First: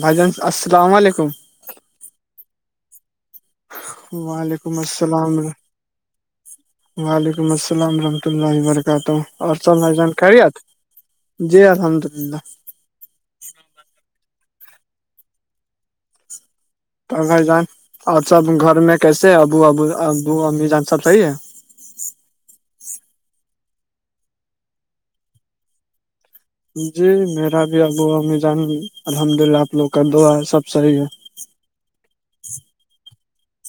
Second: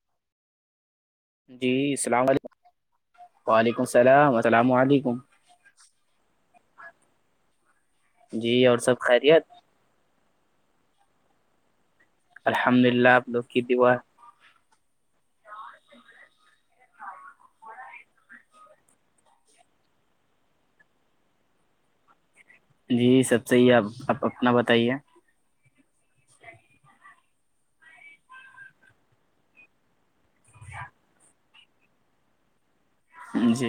بھائی جان السلام علیکم جی السلام علیکم وعلیکم السلام السلام وعلیکم علیکم السلام وعلیکم السلام ورحمۃ اللہ جی اور سب خیریت وبرکاتہ جانکت جی الحمد اللہ الحمد للہ آب ل کی دیوا [inaudible] اور گ جان اور سب گھر میں کیسے ابو ابو ابو امی جان سب صحی ہے جی سب صحیح ہے آب آپ اپنا بتائیے جی میرا بھی آب و ہوا م جان الحمد للہ آپ لوگ کا دعا ہے سب صحیح ہے جی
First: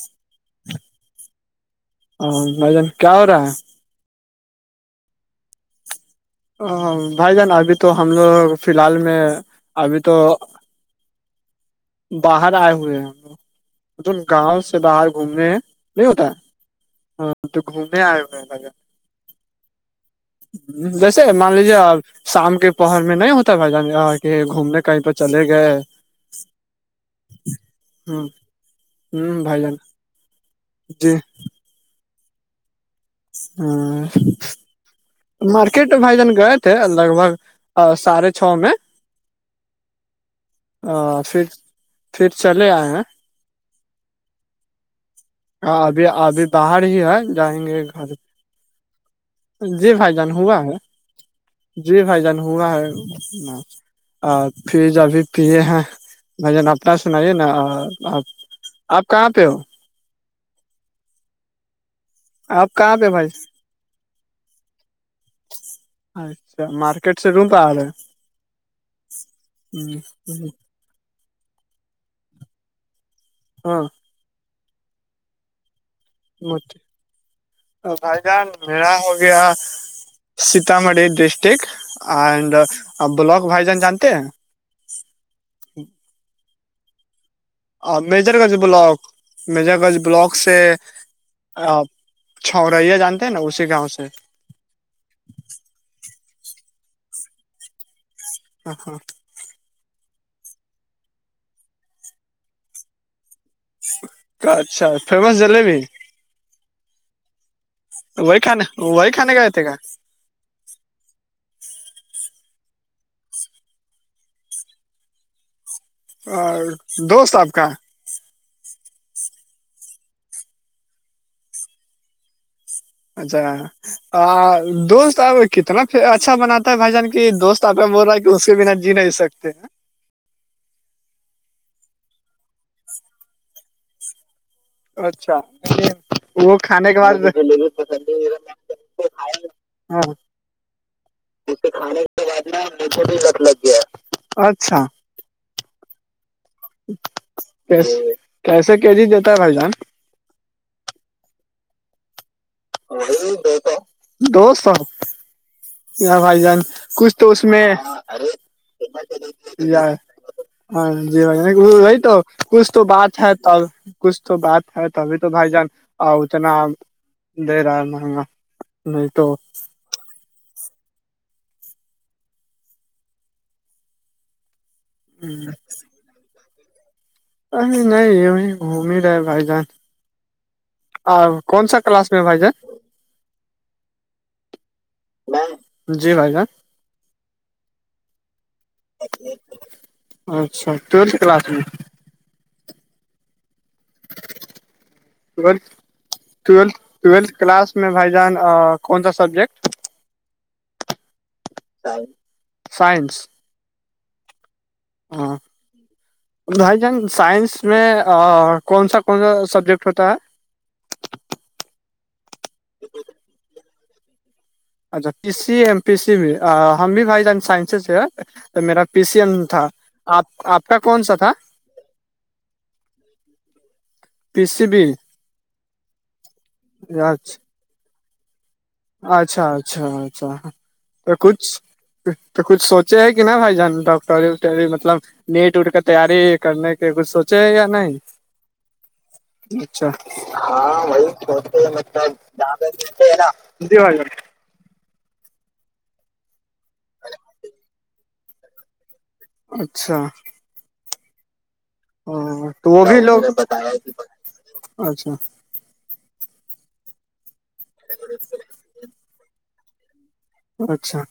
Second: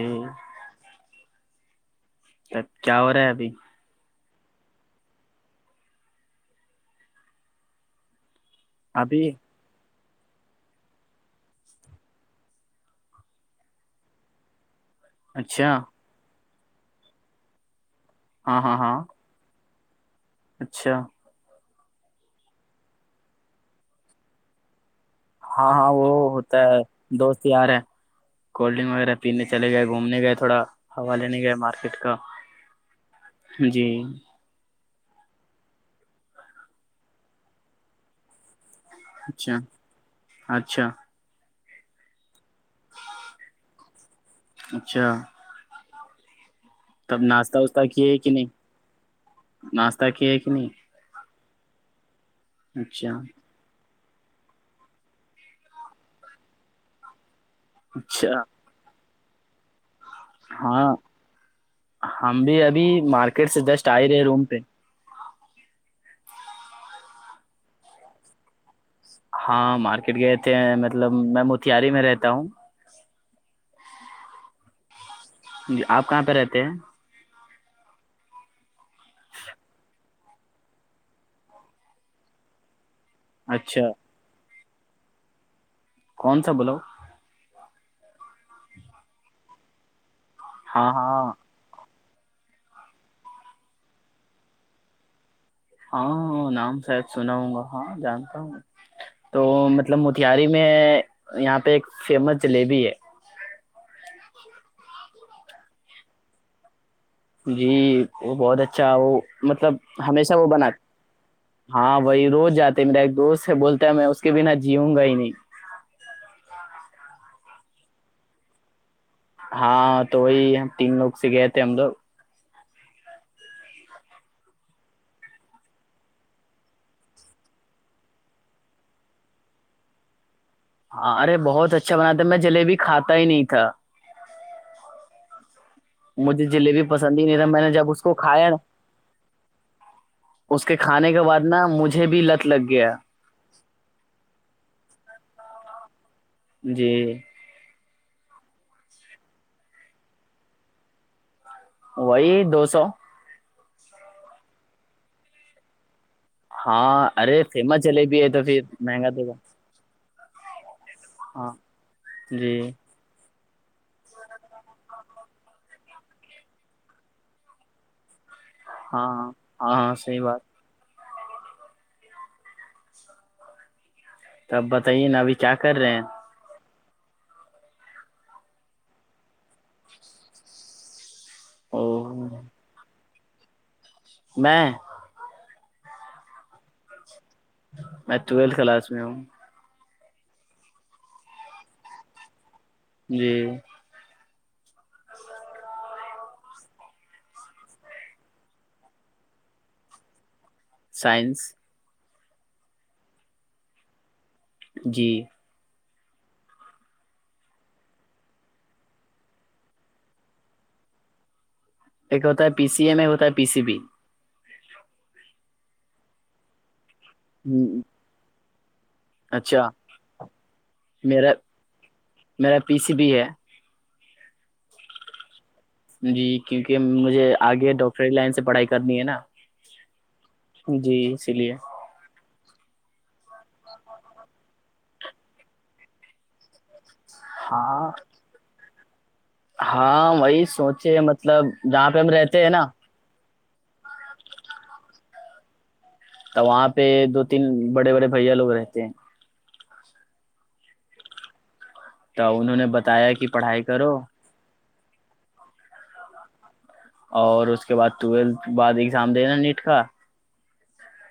ہ مجن کیا ہو رہا [inaudible] ا بھائی جان ابھی تو ہم لوگ فی الحال میں ابھی ابھی تو باہر آئے ہوئے ہیں ہم لوگ مطلب گاؤں سے باہر گھومنے ہیں اچھا نہیں ہوتا ہاں تو گھومنے آئے ہو ہاں ہاں ہاں ہ اچھا بس مان لیجیے اب شام کے پوہر میں نہیں ہوتا ہے بھائی جان گھومنے کا ہاں ہاں وہ ہوتا ہے دوست یار ہے ہ کولڈ ڈرنک وغیرہ ہ پینے بھائی چلے جان گئے گھومنے گئے تھوڑا جی ہوا لینے گئے مارکیٹ کا جی ہاں [inaudible] مارکیٹ بھائی جان گئے تھے لگ بھگ ساھے چھ میں اچھا اچھا آ پھر پھر چلے آئے ہیں اچھا ہاں ابھی ابھی باہر ہی ہے تب ناشتہ جائیں گے واشتہ گھر کیے کہ نہیں جی ناشتہ بھائی جان کیے کہ ہوا نہیں ہے جی بھائی جان ہوا ہے اچھا آ پھر ج ابھی پے ہیں م ج ن اپنا سنائیے نا آپ اچھا [inaudible] آپ کہاں پہ ہو ہاں ہم بھی آپ ابھی کہاں پہ بھائی مارکیٹ سے جسٹ آئے رہے روم پہ اچھا مارکیٹ سے روں پہل ہے ہاں مارکیٹ گئے تھے ہیں مطلب میں موتہاری میں رہتا ہوں ہاں جی آپ کہاں پہ رہتے ہیں بھائی جان ملہا ہو گیا سیتامڑھی ڈسٹک اینڈ بلک وائی جان اچھا جانتے ہیں کون سا بولاو آ مجر گنج بلاک مجر گنج بلاک سے ہاں ہاں آ چھوریا جانتے ہیں نا اسی گاؤں سے ہاں نام شاید سناؤں گا ہاں جانتا ہوں ہ ہاں [inaudible] تو مطلب موتاری میں یہاں پہ ایک فیمس جلیبی ہے اچھا فیمس جلیبی جی وہ وہی بہت کھانے اچھا وہی وہ کھانے گئے تھے مطلب ہمیشہ وہ بنا ہاں وہی روز جاتے میرا ایک دوست سے بولتا ہے میں اس کے بنا جیؤوں گا ہی نہیں اور دوست آپ کا ہاں تو وہی ہم تین لوگ سے گئے تھے ہم لوگ اچھا دوست آپ کتنا اچھا بناتا ہے بھائی جان کی دوست آپ بول رہا ہے کہ اس کے بنا جی نہیں سکتے ہیں ہاں ارے بہت اچھا بنا تھا میں جلیبی کھاتا ہی نہیں تھا اچھا مجھے وہ جلیبی کھانے کے بعد پسند ہی نہیں تھا میں نے جب اس کو کھایا نا، اس کے کھانے کے بعد نا اسے کھانے مجھے بھی کے بعد لت لگ ن گیا میھے بھی رد لگ گیا [inaudible] اچھا جی کیس کیسے کے جی دیتا ہے بھائی جان وہی دو سو سو دو سو ار بھائی جان ہاں کچھ تو ارے اس میں فیمس جلیبی ہے تو پھر مہنگا دے گا ہاں جی ہاں بھ بائی تو جی کچھ تو بات ہے تب کچھ تو بات ہے تبھی تو بھائی جان اتنا دے رہا ہے مہنگا نہیں ہاں ہاں تو ہاں ہاں سی بات تب بتائیے نا ابھی کیا کر رہے ہیں ا نہیں ا گھوم ہی رہے بھائی جان [inaudible] اور کون سا کلاس میں او بھائی جان میں جی بھائی گان میں ٹویلتھ کلاس میں ہوں اچھا تو سے کلاس جی ٹویلھ ٹولتھ ٹویلتھ کلاس میں بھائی جان کون سا سبجیکٹ [unintelligible] سائنس سائنس جی ہاں بھائی جان سائنس میں کون سا کون سا سبجیکٹ ہوتا ہے ایکت ہے پی سی ایم ایک ہوتا ہے پی سی بی اچھا پی سی ایم پی سی بھی ہم بھی بھائی جان ہ سائنسز سے ہیں تو میرا پی سی ایم تھا اچھا آپ آپ کا کون سا تھا میرا میرا پی سی بھی ہے پچھ بھی جی کیوںکہ مجھے اچھا آگے ڈاکٹری لائن سے پڑھائی کرنی ہے نا اچھا اچھا اچھا جی تو اسی کچھ لیے تو کچھ سوچے ہے کہ نہا بھائی جان ڈاکٹری وٹری مطلب نیٹ اٹ کر تیاری کرنے کے کچھ سوچے یا ہاں نہیں اچھا ہاں وہی ہاں سوچے وہی مطلب ہوتے ہیں جہاں پہ ہم مطلب رہتے ہیں نا زیادہ ا ج تو وہاں پہ دو تین بڑے بڑے بھیا لوگ رہتے ہیں اچھا ہ انہوں نے تو وہ بھی بتایا لوگ کہ پڑھائی کرو اچھا اور اس کے بعد ٹویلتھ بعد ایگزام دینا نیٹ کا اچھا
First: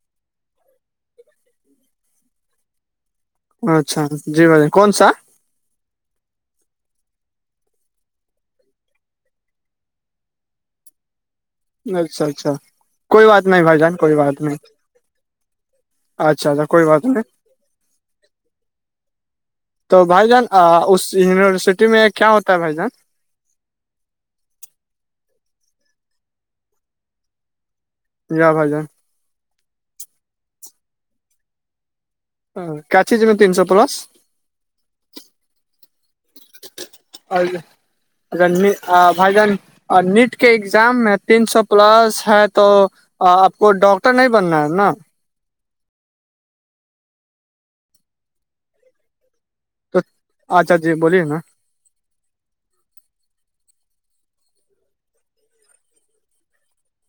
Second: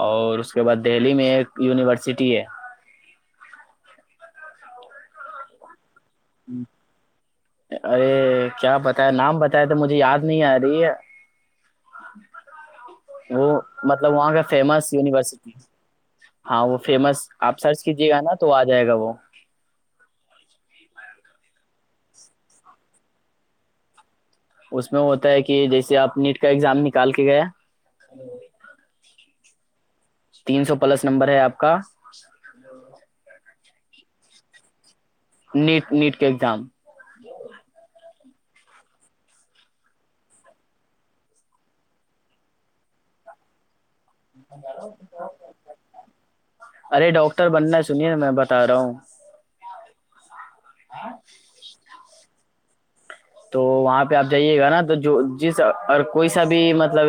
اور اس کے بعد دہلی میں ایک یونیورسٹی ہے اچھا جی بھائی کون سا ہوں ارے کیا بتایا نام بتایا تو مجھے یاد نہیں آ رہی ہے اچھا اچھا کوئی بات وہ نہیں بھائی جان مطلب کوئی وہاں بات کا نہیں فیمس یونیورسٹی اچھا ہاں اچھا وہ کوئی بات فیمس نہیں آپ سرچ کیجیے گا نا تو آ جائے گا وہ تو بھائی جان اس یونیورسٹی میں کیا ہوتا ہے بھائی جان اس میں ہوتا ہے کہ جیسے آپ نیٹ کا ایگزام نکال کے گیا جیا بائی جان تین سو پلس نمبر ہے آپ کا کاچ ج میں تین سو پلس نیٹ نیٹ کے ایکگزام اور رن بھائی جن نیٹ کے ایگزام میں تین سو پلس ہے تو آپ کو ڈاکٹ ارے ڈاکٹر بننا ہے سنیے میں بتا رہا ہوں تو اچھا جی بولیے نا تو وہاں پہ آپ جائیے گا نا تو جو جس اور کوئی سا بھی مطلب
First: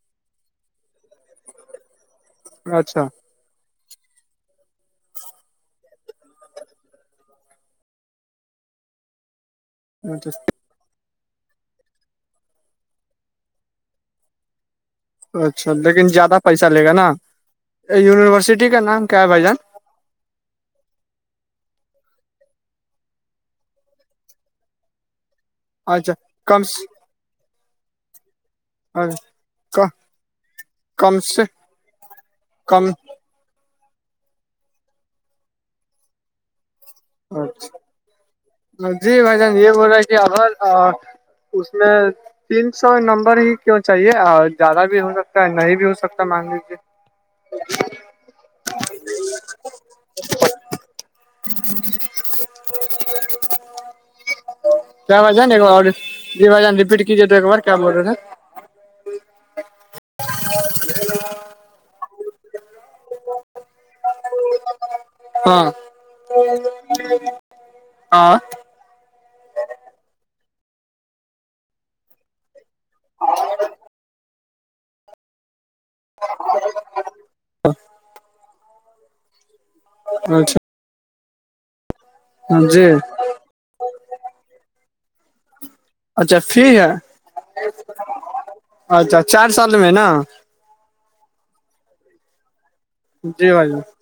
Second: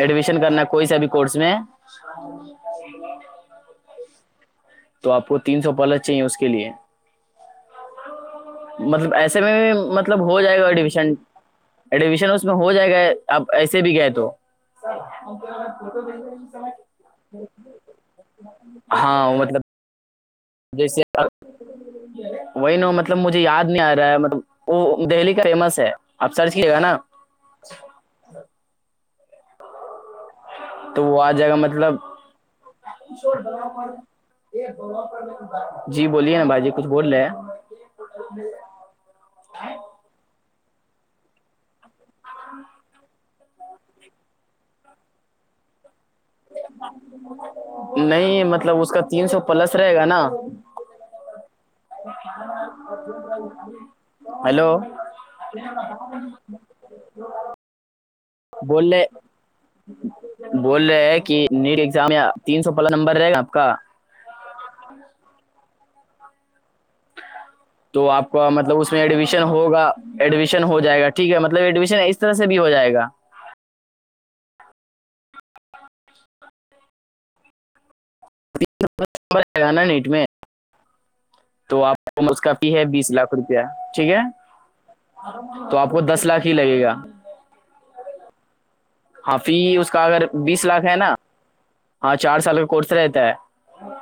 ایڈمیشن کرنا کوئی سا بھی کورس میں اچھا تو آپ کو تین سو پلس چاہ اس کے لیے مطلب ایسے میں مطلب ہو جائے گا ایڈمیشن ایڈمیشن اس میں ہو جائے گا آپ ایسے بھی گئے تو اچھا لیکن زیادہ پیسہ لے گا نا یونیورسٹی کا نام کیا ہے ہاں بھائی جان مطلب جیسے وہی ن مطلب مجھے یاد نہیں آ رہا ہے مطلب وہ دہلی کا فیمس ہے آپ سرچ کیے گا نا ا کا تو وہ آ جائے گا مطلب کم جی بولیے نا بجی اچا جی بھائی جان یہ بول رہے کہ اگر اس میں تین سو نمبر ہی کیوں چاہیے زیادہ بھی ہو سکتا ہے نہیں بھی ہو سکتا مان لیجے نہیں مطلب اس کا تین سو پلس رہے گا نا ہیلو کیا جان رو جان ریپیٹ کیجے تو ایک بار کیا بول رہے نا بولے بول رہے ہیں کہ نیٹ ایگزام تین سو پہلا نمبر رہے گا آپ کا ہاں تو آپ ہاں کا مطلب اس اس ایڈمیشن ہوگا ایڈمیشن ہو جائے گا ٹھیک ہے مطلب ایڈمیشن اس طرح سے بھی ہو جائے گا رگانا نیٹ میں اچھا تو آپ کو م کا فی ہے جی بیس لاکھ روپیہ ٹھیک ہے تو آپ کو دس اچھا لاکھ ہی فری لگے ہے گا اچھا ہاں چار فی سال اس میں کا نا اگر بیس لاکھ ہے نا ہاں چار سال کا کورس رہتا ہے جی بھائی جان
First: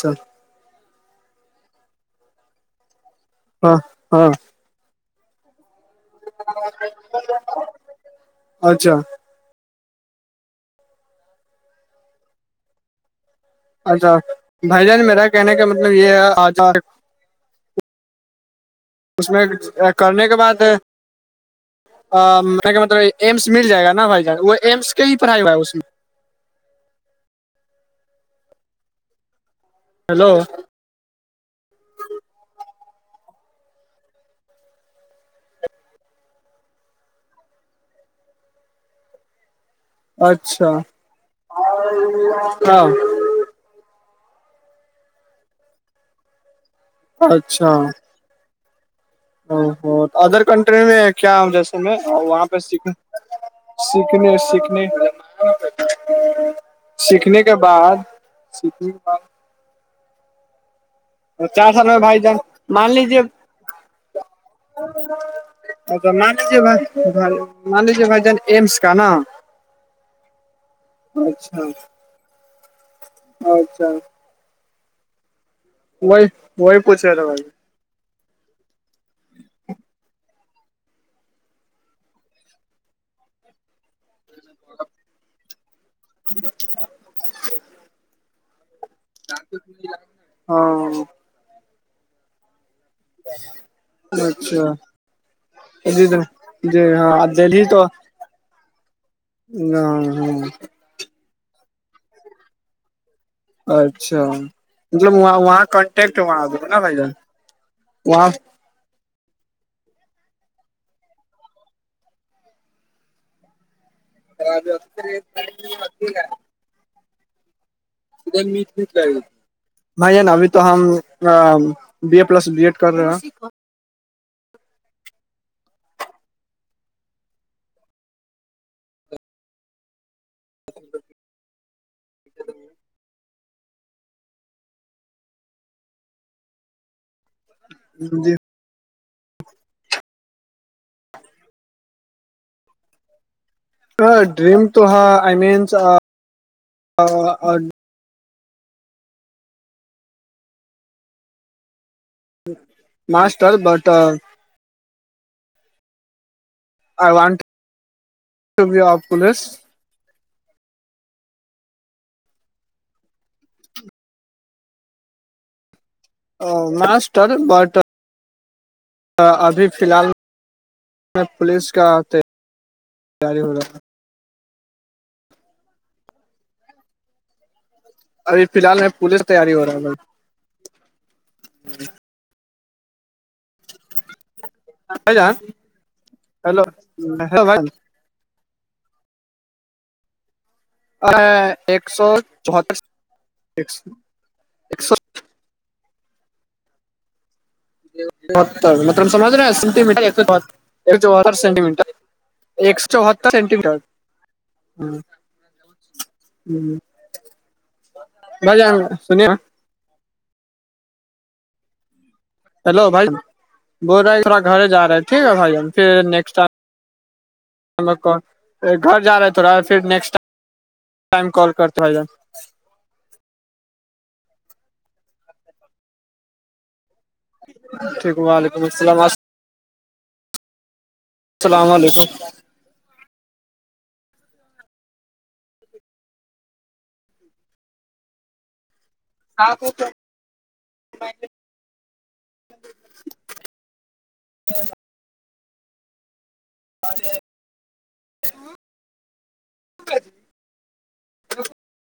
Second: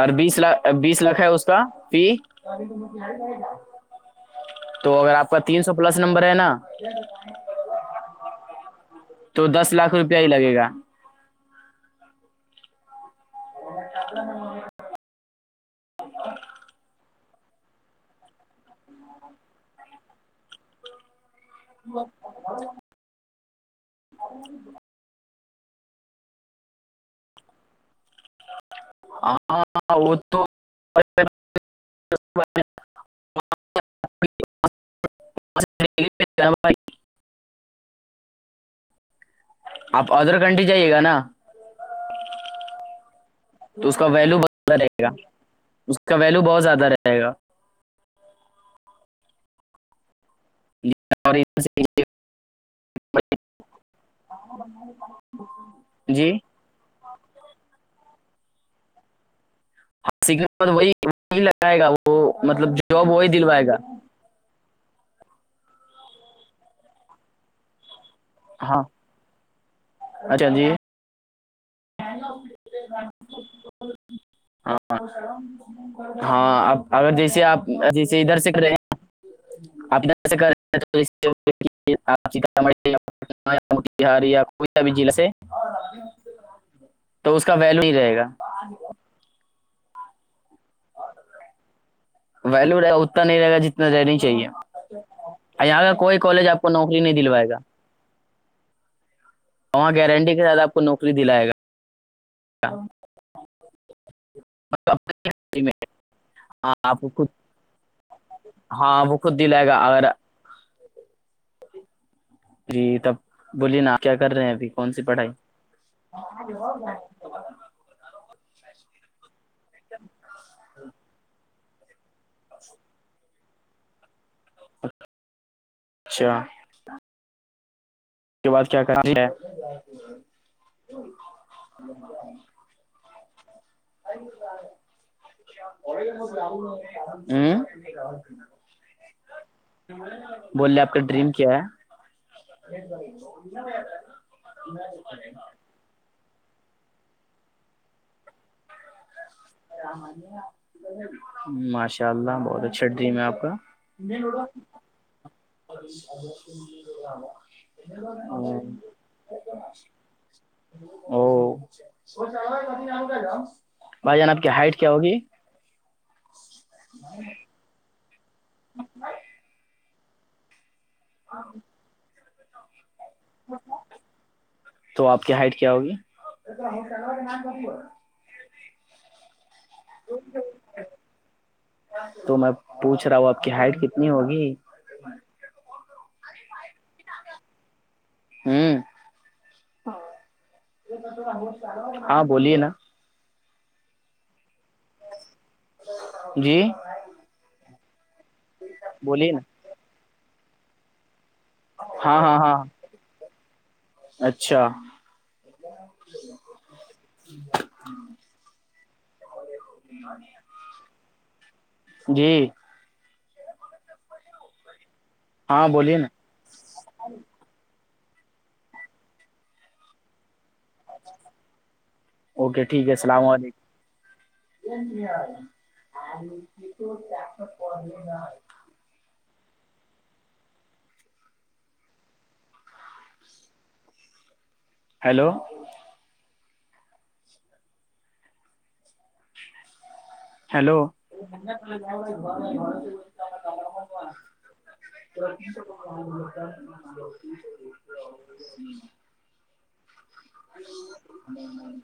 اور بیس لاکھ ا بیس لھ ہے اس کا پی ہاں ہاں تو اگر آپ کا تین سو پلس نمبر ہے نا اچھا تو دس لاکھ روپیہ ہی لگے گا اچھا بھائی جان میرا کہنا کہ مطلب یہ ہے آجار اس میں کرنے کے بعد میں کہ مطلب ایمس مل جائے گا نا بھائی جان وہ ایمس کہیں پر آئے ہوا ہے اس میں ہاں ہاں وہ ہیلو تو [unintelligible] آپ ادر کنٹری اچھا جائیے گا نا ہاں تو اس کا ویلو بہت زیادہ رہے گا اس کا ویلو بہت زیادہ رہے گا اچھا ا ادر کنٹری میں کیا اور جیسے میں وہاں پہ سیکھ سیکھنے سیکھنے جی سیکھنے کے بعد سیکھنے کے بعد ہاں سنے وہی وہی چار لگائے سال گا میں وہ بھائی جان مطلب جاب وہی دلوائے گا اچ تو مج بائی ملج بائی جان ایمس ہاں کا نا اچھا جی اچھا [inaudible] اچھا وہی ہاں وہی اب پوچھ اگر رہے تھے جیسے بھائی آپ جیسے ادھر سیکھ رہے ہیں آپ اناسے کر رہے مٹار یا کوئی س بھی جلع سے ج تو اس کا ویلو ہی رہے گا ہاں ولو رہے گا اتنا نہیں رہے گا جتنا رہنا چاہیے اچھا یہاں کا جی کوئی کالج آپ کو جی نوکری نہیں ہاں دلوائے گا دہلی تو وہاں ہاں گارنٹی کے ساتھ آپ کو نوکری دلائے گا ہاں اچھا مطلب اپنے وہاں میں کانٹیکٹ وہاں د ہاں نا بھائی ج آپ کو خود وہاں ہاں وہ خود دلائے گا اگر جی تب بولیے نا کیا کر رہے ہیں ابھی کون سی پڑھائی میٹ مٹ لگی بھائی ہے نا ابھی تو ہم B A plus B Ed کر رہے ہ اچھا اس کے بعد کیا کرنی ہے ج ے گ م ر ہوں جی بولے آپ کا ڈریم کیا ہے ڈریم تو ہا آئی مینس مش ان شاء اللہ بہت اچھیا ت میں آپ کا master but I want to be of police ا او بھائی جان آپ کی ہائٹ کیا ہوگی ا ماسٹر ب ابھی فی الحال میں پولیس کا جاری ہو رہا ہے تو آپ کی ہائٹ کیا ہوگی ابھیی الحال میں پورے تیاری ہو رہا ہے بھائی تو میں پوچھ رہا ہوں آپ کی ہائٹ کتنی ہوگی ب جا ہیلو ہیلو بھائی ہوں ا ایک سو ہاں بولیے نا چوتیسو ایک سو جی مت متم بولیے سمج نا س م ایک چوتر سینٹی مٹر ہاں ہاں ہاں ایک چوہتر سینٹی مٹر اچھا ہ ہ مز آؤں گا سنیا جی ہیلوھائی بول رہے ہے تھوڑا گر جا رہے ہے ٹھیک ہے بھائی ہم ہاں بولیے پھر نا نیکسٹ ٹائ گھر جا رہا ہے تھوڑا پھر نیکسٹ ٹ ٹائم کال کرتا ہ ہے جا اوکے ٹھیک ہے اللام علیکم تا ٹھیک وعلیکم السلام [inaudible] ہیلو ہاں بت ہیلو س ہوتا اور [inaudible]